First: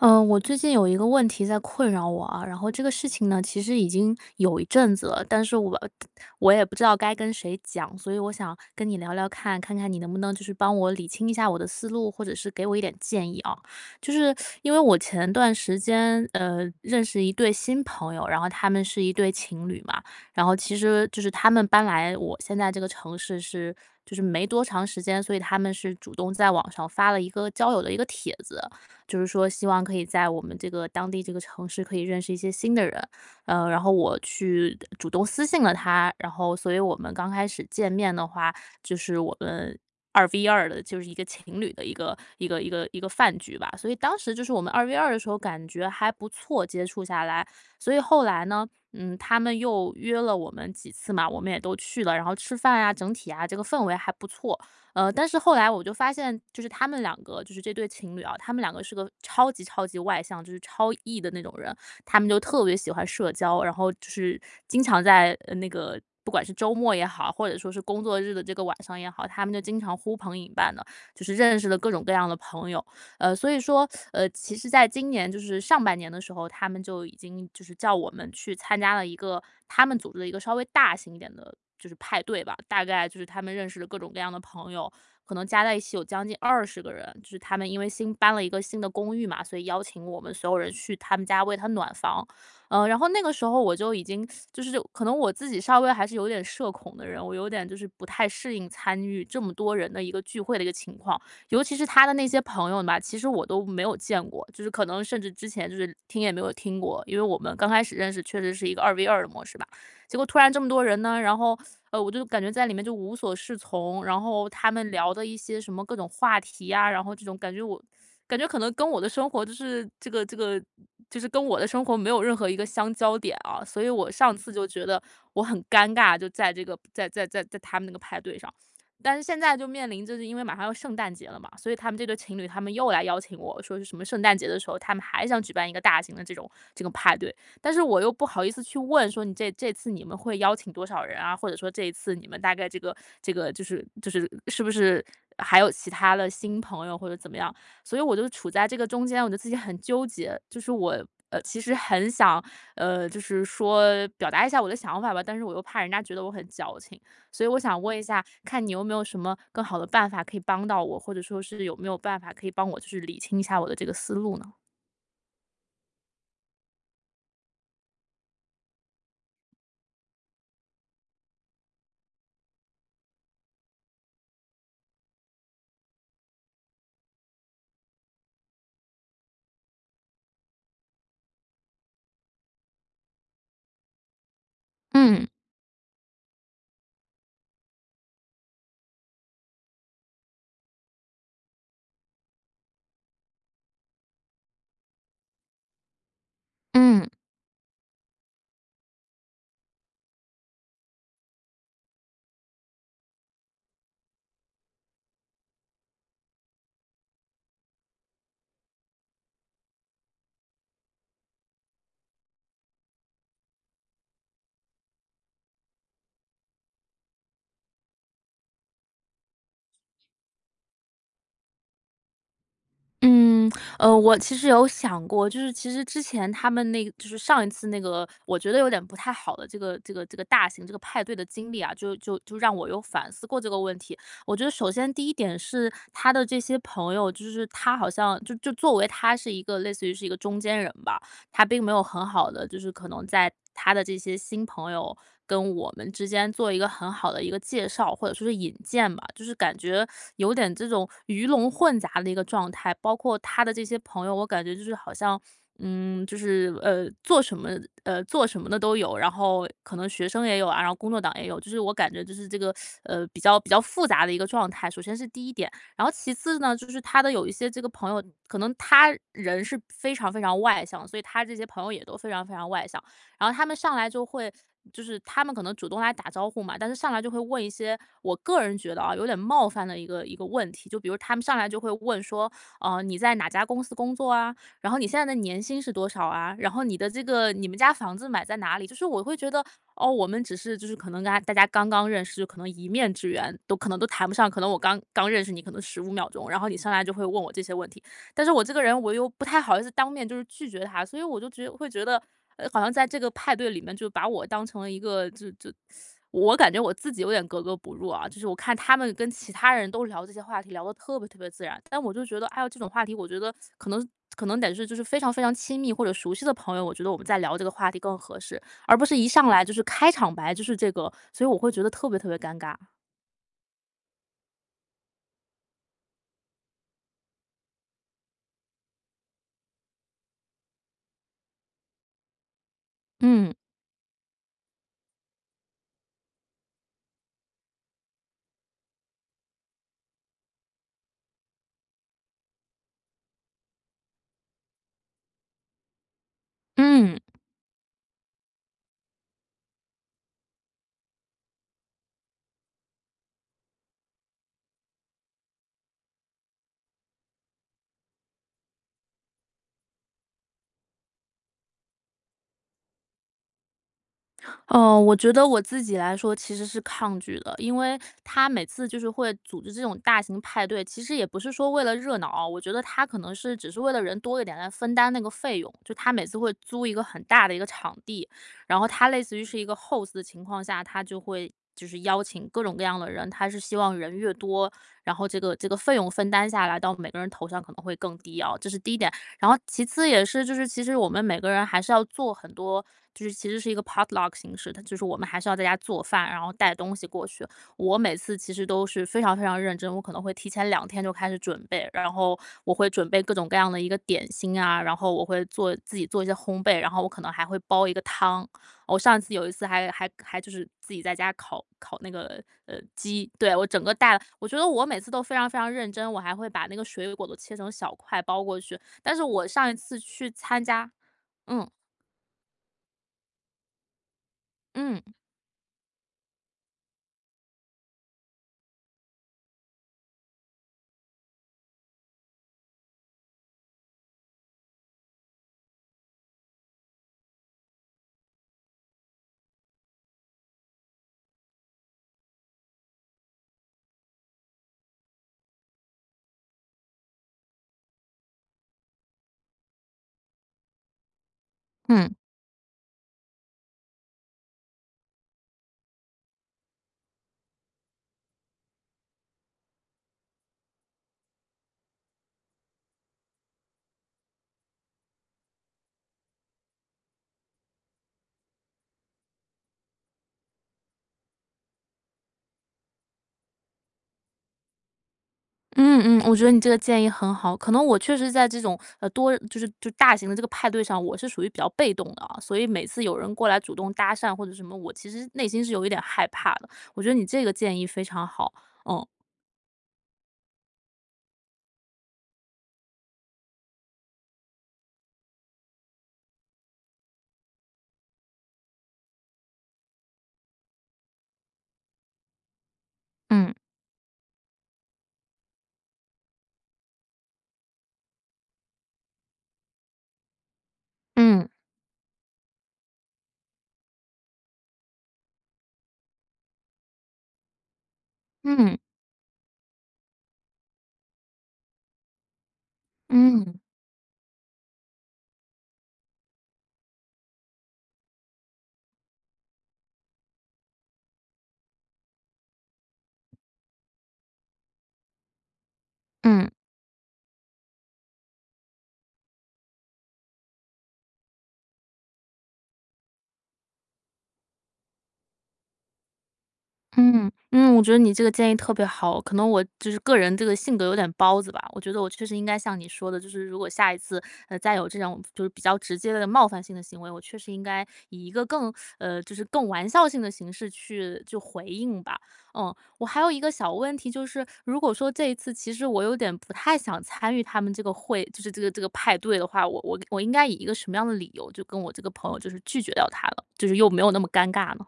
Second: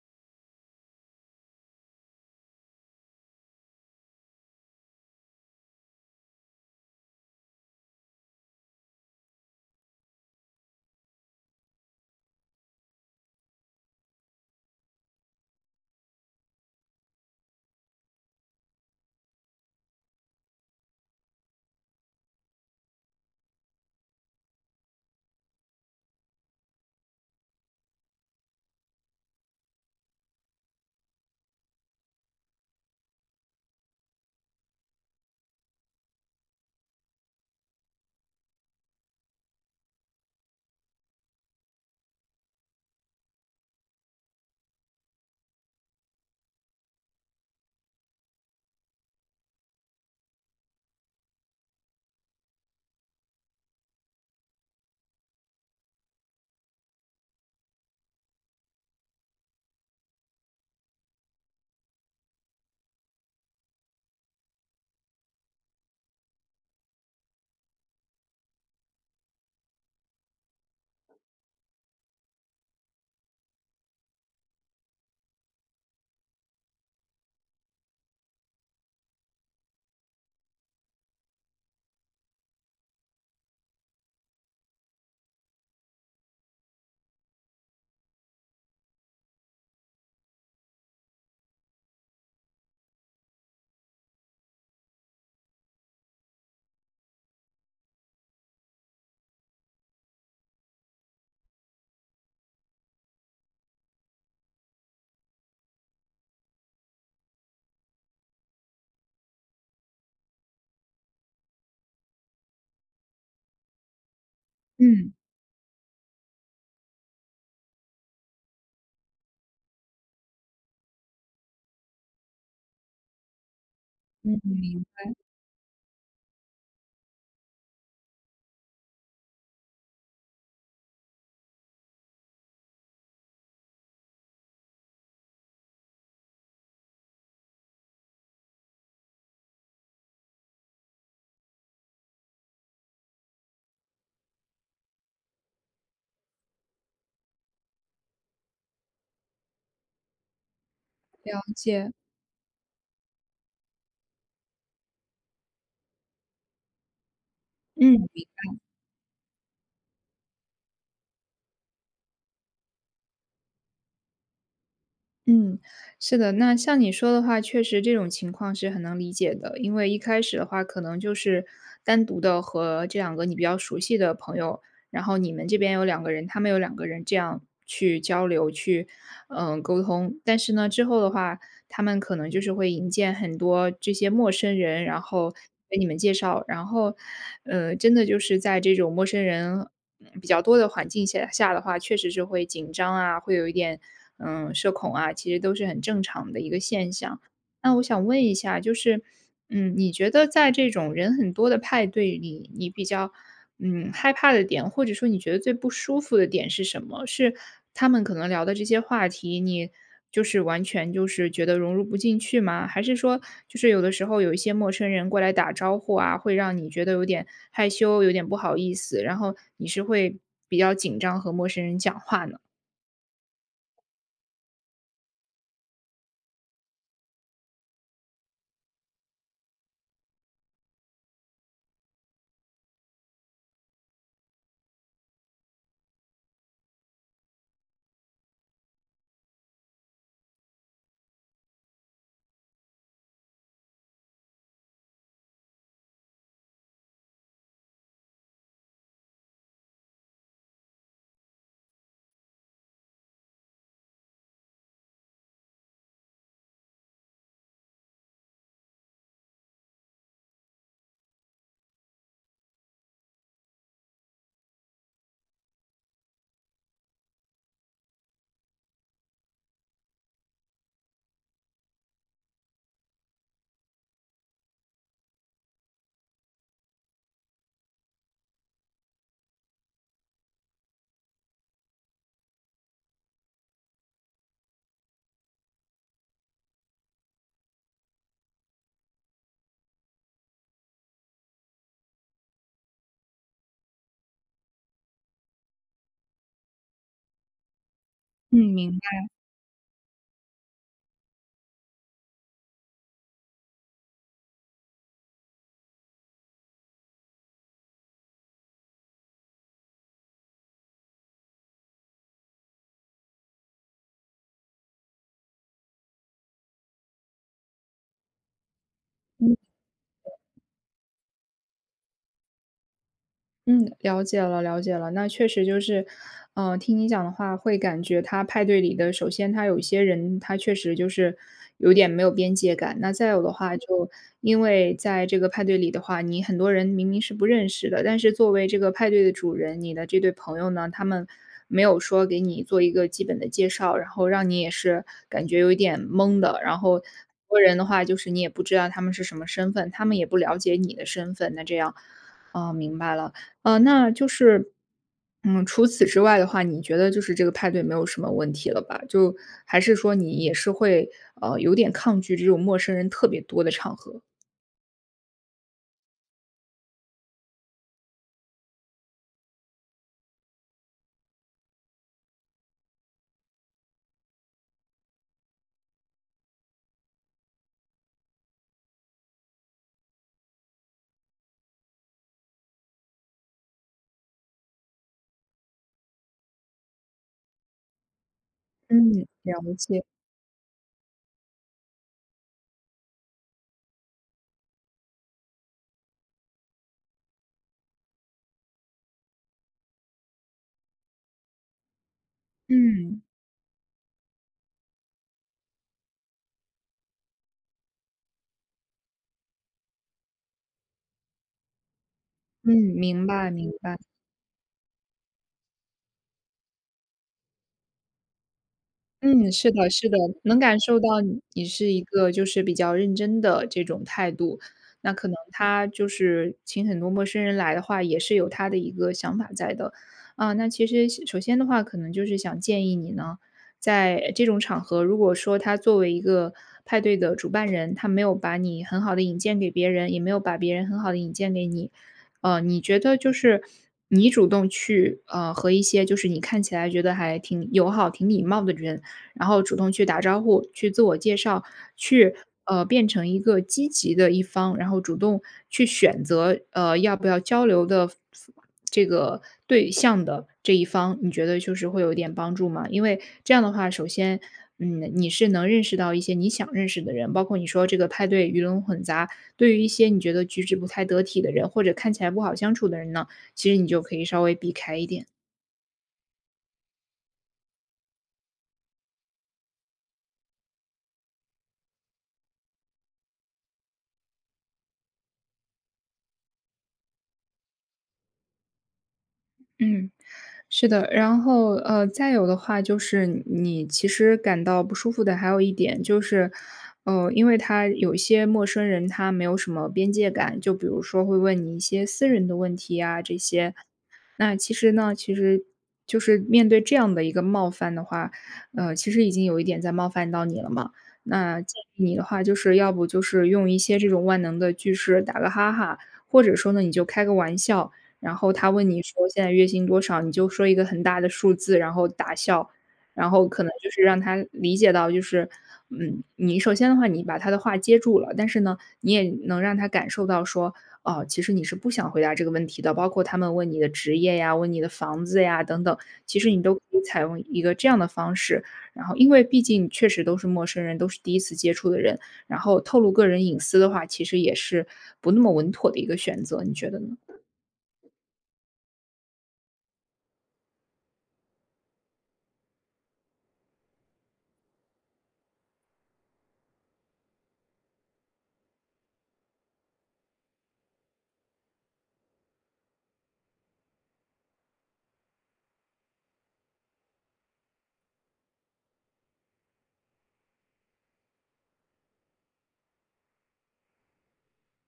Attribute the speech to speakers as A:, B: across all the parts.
A: 我最近有一个问题在困扰我啊，然后这个事情呢，其实已经有一阵子了，但是我也不知道该跟谁讲，所以我想跟你聊聊看，看看你能不能就是帮我理清一下我的思路，或者是给我一点建议啊。就是因为我前段时间认识一对新朋友，然后他们是一对情侣嘛，然后其实就是他们搬来我现在这个城市是。就是没多长时间，所以他们是主动在网上发了一个交友的一个帖子，就是说希望可以在我们这个当地这个城市可以认识一些新的人。然后我去主动私信了他，然后所以我们刚开始见面的话，就是我们。二 v 二的，就是一个情侣的一个饭局吧，所以当时就是我们二 v 二的时候感觉还不错，接触下来，所以后来呢，他们又约了我们几次嘛，我们也都去了，然后吃饭啊，整体啊，这个氛围还不错。但是后来我就发现，就是他们两个，就是这对情侣啊，他们两个是个超级超级外向，就是超 E 的那种人，他们就特别喜欢社交，然后就是经常在那个。不管是周末也好，或者说是工作日的这个晚上也好，他们就经常呼朋引伴的，就是认识了各种各样的朋友。所以说，其实在今年就是上半年的时候，他们就已经就是叫我们去参加了一个他们组织的一个稍微大型一点的，就是派对吧。大概就是他们认识了各种各样的朋友，可能加在一起有将近20个人。就是他们因为新搬了一个新的公寓嘛，所以邀请我们所有人去他们家为他暖房。然后那个时候我就已经就是可能我自己稍微还是有点社恐的人，我有点就是不太适应参与这么多人的一个聚会的一个情况。尤其是他的那些朋友吧，其实我都没有见过，就是可能甚至之前就是听也没有听过，因为我们刚开始认识确实是一个二 v 二的模式吧。结果突然这么多人呢，然后我就感觉在里面就无所适从，然后他们
B: 嗯，
A: 聊的一些什么各种话题啊，然后这种感觉我感觉可能跟我的生活就是这个就是跟我的生活没有任何一个相交点啊，所以我上
B: 嗯，
A: 次就
B: 明
A: 觉得
B: 白，
A: 我很尴尬，就在这个在他们那个派对上。但是现在就面临就是因为马上要圣诞节了嘛，所以他们这对情侣他们又来邀请我说是什么圣诞节的时候，他们还想举办一个大型的这种这个派对，但是我又不好意思去问说你这这次你们会邀请多少人啊，或者说这一次你们大概这个这个就是就是是不是还有其他的新朋友或者怎么样，所以我就处在这个中间，我就自己很纠结，就是我。
B: 了
A: 其实
B: 解，
A: 很想，就是说表达一下我的想法吧，但是我又怕人家觉得我很矫情，所以我想问一
B: 嗯，
A: 下，看你有没有什么更好的办法可以帮到我，或者说是有没有办法可以帮我就是理清一下我的这个思路呢？
B: 嗯，是的，那像你说的话，确实这种情况是很能理解的，因为一开始的话，可能就是单独的和这两个你比较熟悉的朋友，然后你们这边有两个人，他们有两个人这样去交流、去沟通，但是呢，之后的话，他们可能就是会引荐很多这些陌生人，然
A: 嗯。
B: 后给你们介绍，然后，真的就是在这种陌生人比较多的环境下的话，确实是会紧张啊，会有一点社恐啊，其实都是很正常的一个现
A: 嗯。
B: 象。那我想问一下，就是你觉得在这种人很多的派对里，你比较害怕的点，或者说你觉得最不舒服的点是什么？是他们可能聊的这些话题，你就是完全就是觉得融入不进去吗？还是说，就是有的时候有一些陌生人过来打招呼啊，会让你觉得有点害羞，有点不好意思，然后你是会比较紧张和陌生人讲话呢？
A: 嗯，我其实有想过，就是其实之前他们那个，就是上一次那个，我觉得有点不太好的这个大型这个派对的经历啊，就让我有反思过这个问题。我觉得首先第一点是他的这些朋友，就是他好像就作为他是一个类似于是一个中间人吧，他并没有很好的，就是可能在他的这些新朋友跟我们之间做一个很好的一个介绍，或者说是引荐吧，就是感觉有点这种鱼龙混杂的一个状态。包括他的这些朋友，我感觉就是好像。就是做什么做什么的都有，然后可能学生也有啊，然后工作党也有，就是我感觉就是这个比较复杂的一个状态。首先是第一点，然后其次呢，就是他的有一些这个朋友，可能他人是非常非常外向，所以他这些朋友也都非常非常外向。然后他们上来就会，就是他们可能主动来打招呼嘛，但是上来就会问一些我个人觉得啊有点冒犯的一个问题，就比如他们上来就会问说，你在哪家公司工作啊？然后你现在的年薪是多少啊？然后你的这个你们家房子买在哪里？就是我会觉得，哦，我们只是就是可能跟大家刚刚认识，就可能一面之缘，都可能都谈不上，可能我刚刚认识你，可能15秒钟，然后你上来就会问我这些问题。但是
B: 嗯，
A: 我这个
B: 明。
A: 人我又不太好意思当面就是拒绝他，所以我就觉会觉得，好像在这个派对里面就把我当成了一个我感觉我自己有点格格不入啊，就是我看他们跟其他人都聊这些话题，聊得特别特别自然，但我就觉得，哎呦，这种话题，我觉得可能得是就是非常非常亲密或者熟悉的朋友，我觉得我们在聊这个话题更合适，而不是一上来就是开场白就是这个，所以我会觉得特别特别尴尬。
B: 嗯，了解了，了解了。那确实就是，听你讲的话，会感觉他派对里的，首先他有一些人，他确实就是有点没有边界感。那再有的
A: 嗯。
B: 话，就因为在这个派对里的话，你很多人明明是不认识的，但是作为这个派对的主人，你的这对朋友呢，他们没有说给你做一个基本的介绍，然后让你也是感觉有一点懵的。然后很
A: 嗯。
B: 多人的话，就是你也不知道他们是什么身份，他们也不了解你的身份。那这样，啊、明白了。那就是，除此之外的话，你觉得就是这个派对没有什么问题了吧？就还是说你也是会有点抗拒这种陌生人特别多的场合？
A: 嗯，我觉得我自己来说其实是抗拒的，因为他每次就是会组织这种大型派对，其实也不是说为了热闹啊，我觉得他可能是只是为了人多一点来分担那个费用。就他每次会租一个很大的一个场地，然后他类似于是一个 host 的情况下，他就会就是邀请各种各样的人，他是希望人越多，然后这个费用分担下来到每个人头上可能会更低啊，这是第一点。
B: 嗯，
A: 然后
B: 了
A: 其
B: 解，
A: 次也是就是其实我们每个人还是要做很多，就是其实是一个 potluck 形式，它就是我们还是要在家做饭，然后带东西过去。我每次其实都是非常非常认真，我可能会提前2天就开始准备，然后我会准
B: 嗯
A: 备各种各样的一个点心啊，然后我会做自己做一些烘焙，然后我可能还会煲一个汤。我上一次有一次还就是自己在家烤烤那个
B: 嗯，明
A: 鸡，
B: 白
A: 对我
B: 明
A: 整个
B: 白。
A: 带了，我觉得我每次都非常非常认真，我还会把那个水果都切成小块包过去，但是我
B: 嗯，
A: 上
B: 是
A: 一
B: 的
A: 次
B: 是的，
A: 去
B: 能
A: 参
B: 感
A: 加。
B: 受到你
A: 嗯。
B: 是一个就是比较认真的这种态度，
A: 嗯。
B: 那可能他就是请很多陌生人来的话，也是有他的一个想法在的。啊，那其实首先的话，可能就是想建议你呢，在这种场合，如果说他作为一个派对的主办人，他没有把你很好的引荐给别人，也没有把别人很好的引荐给你，你觉得就是你主动去和一些就是你看起来觉得还挺友好、挺礼貌的人然后主动去打招呼、去自我介绍、
A: 嗯。
B: 去变成一个积极的一方，然后主动去选择要不要交流的这个对象的这一方，你觉得就是会有一点帮助吗？因为这样的话，首先，你是能认识到一些你想认识的人，包括你说这个派对鱼龙混杂，对于一些你觉得举止不太得体的人或者看起来不好相处的人呢，其实你就可以稍微避开一点。
A: 嗯。嗯。我觉得你这个建议很好。可能我确实在这种，多就是就大型的这个派对上，我是属于比较被动的啊，所以每次有人过来主动搭讪或者什么，我其实内心是有一点害怕的。我觉得你这个建议非常好。嗯。
B: 嗯，是的，然后，再有的话就是你其实感到不舒服的还有一点就是，因为他有一些陌生人，他没有什么边界感，就比如说会问你一些私人的问题啊，这
A: 嗯。
B: 些。那其实呢，其实就是面对这样的一个冒犯的话，其实已经有一点在冒犯到你了嘛。
A: 嗯。
B: 那建议你的话，就是要不就是用一些这种万能的句式打个哈哈，或者说呢，你就开个玩笑。然后他
A: 嗯。
B: 问你说现在月薪多少，你就说一个很大的数字，然后打笑，然后
A: 嗯。
B: 可能就是让他理解到，就是你首先的话，你把他的话接住了，但是呢，你也能让他感受到说，哦，其实你是不想回答这个问题的，包括他们问你的职业呀，问你的房子呀等等，其实
A: 嗯。
B: 你都可以采用一个这样的方式，然后因为毕竟确实都是陌生人，都是第一次接触的人，然后透露个人隐私的话，其实也是不那么稳妥的一个选择，你觉得呢？
A: 嗯。嗯。我觉得你这个建议特别好，可能我就是个人这个性格有点包子吧，我觉得我确实应该像你说的，就是如果下一次，再有这种就是比较直接的冒犯性的行为，我确实应该以一个更就是更玩笑性的形式去就回应吧。嗯。我还有一个小问题就是，如果说这一次其实我有点不太想参与他们这个会，就是这个这个派对的话，我应该以一个什么样的理由就跟我这个朋友就是拒绝掉他了，就是又没有那么尴尬呢？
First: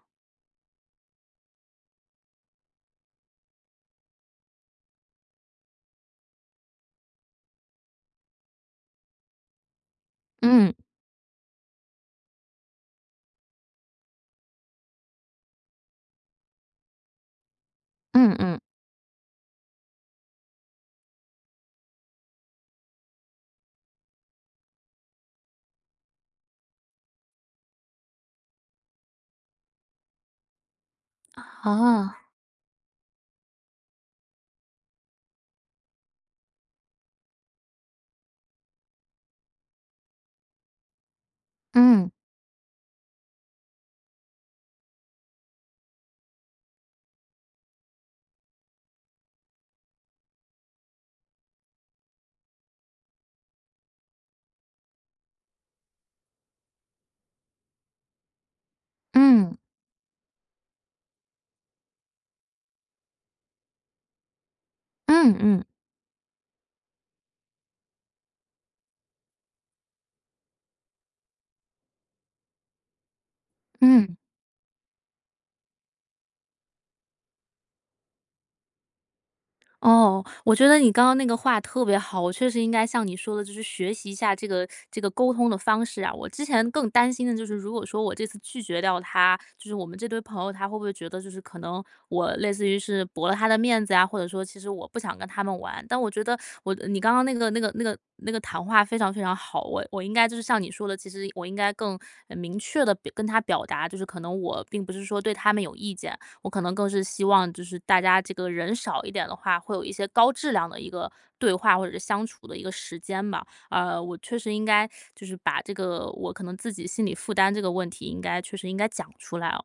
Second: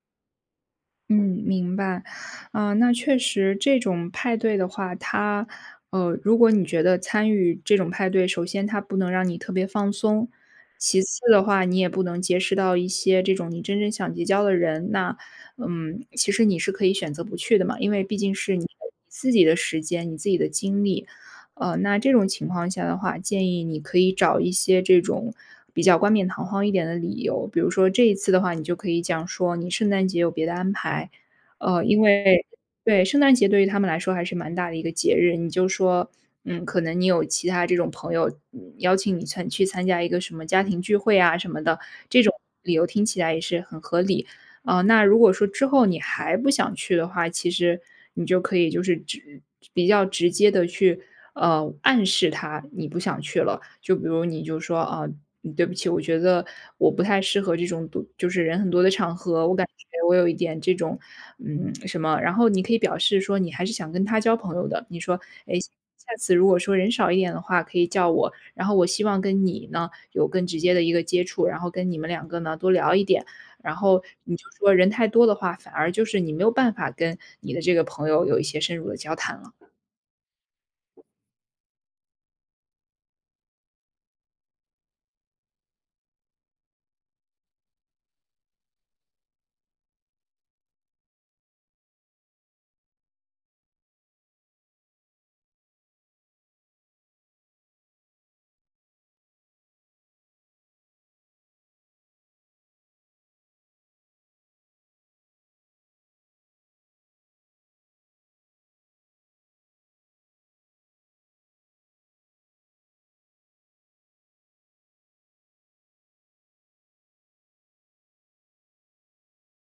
B: 嗯，明白。啊，那确实这种派对的话，它，如果你觉得参与这种派对，首先它不能让你特别放松，
A: 嗯。
B: 其次的话，你也不能结识到一些这种你真正想结交的人，那，其实你是可以选择不去的嘛，因为毕竟
A: 嗯。
B: 是
A: 嗯。
B: 你自己的时间、你自己的精力。那这种情况下的话，建议你可以找一些这种比较冠冕堂皇一点的理由，比如说这一次的话，你就可以讲说你圣诞节有别的安排，因
A: 哦。
B: 为对，圣诞节对于他们来说还是蛮大的一个节日，你就说，可能你有其他这种朋友邀请你参加一个什么家庭聚会啊什么的，
A: 嗯。
B: 这种理由听起来也是很合理。啊，那如果说之后你还不想去的话，其实你就可以就是比较直接的去，暗示他你不想去了。就比如你就说：“啊，嗯对不起，我觉得我不太适合这种多就是人很多的场合，我
A: 嗯。
B: 感觉我有一点这种，嗯，什么。”然后你可以表示说你还是想跟他交朋友的，你说
A: 嗯。
B: 哎：“诶，
A: 嗯。
B: 下次如果说人少一点的话，可以叫我，然后我希望跟你呢，有更直接的一个接触，然后跟你们两个呢，多聊一点。”然后
A: 嗯。
B: 你就说人太多的话，反而就是你没有办法跟你的这个朋友有一些深入的交谈了。
A: 哦，我觉得你刚刚那个话特别好，我确实应该像你说的，就是学习一下这个沟通的方式啊。我之前更担心的就是，如果说我这次拒绝掉他，就是我们这堆朋友，他会不会觉得就是可能我类似于是驳了他的面子啊，或者说其实我不想跟他们玩。但我觉得你刚刚那个谈话非常非常好，我应该就是像你说的，其实我应该更明确的跟他表达，就是可能我并不是说对他们有意见，我可能更是希望就是大家这个人少一点的话，会有一些高质量的一个对话或者是相处的一个时间吧。我确实应该就是把这个我可能自己心理负担这个问题，应该确实应该讲出来哦。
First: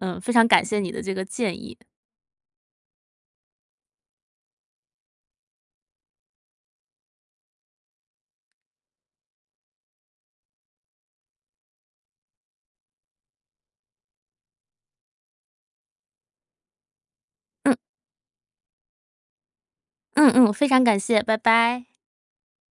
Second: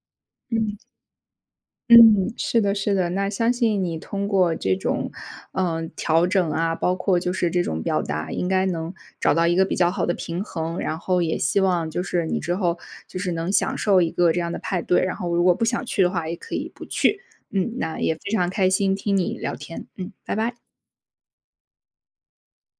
A: 嗯，非常感
B: 嗯
A: 谢你的这个建议。
B: 嗯，是的，是的。那相信你通过这种，调整啊，包括就是这种表达，应该能找到一个比较好的平衡。然后也希望就是你之后就是能享受一个这样的派对。然后如果不想去的话，也可以不去。
A: 嗯。
B: 那也非常开心听你聊天。嗯，
A: 嗯。
B: 拜
A: 嗯。
B: 拜。
A: 非常感谢，拜拜。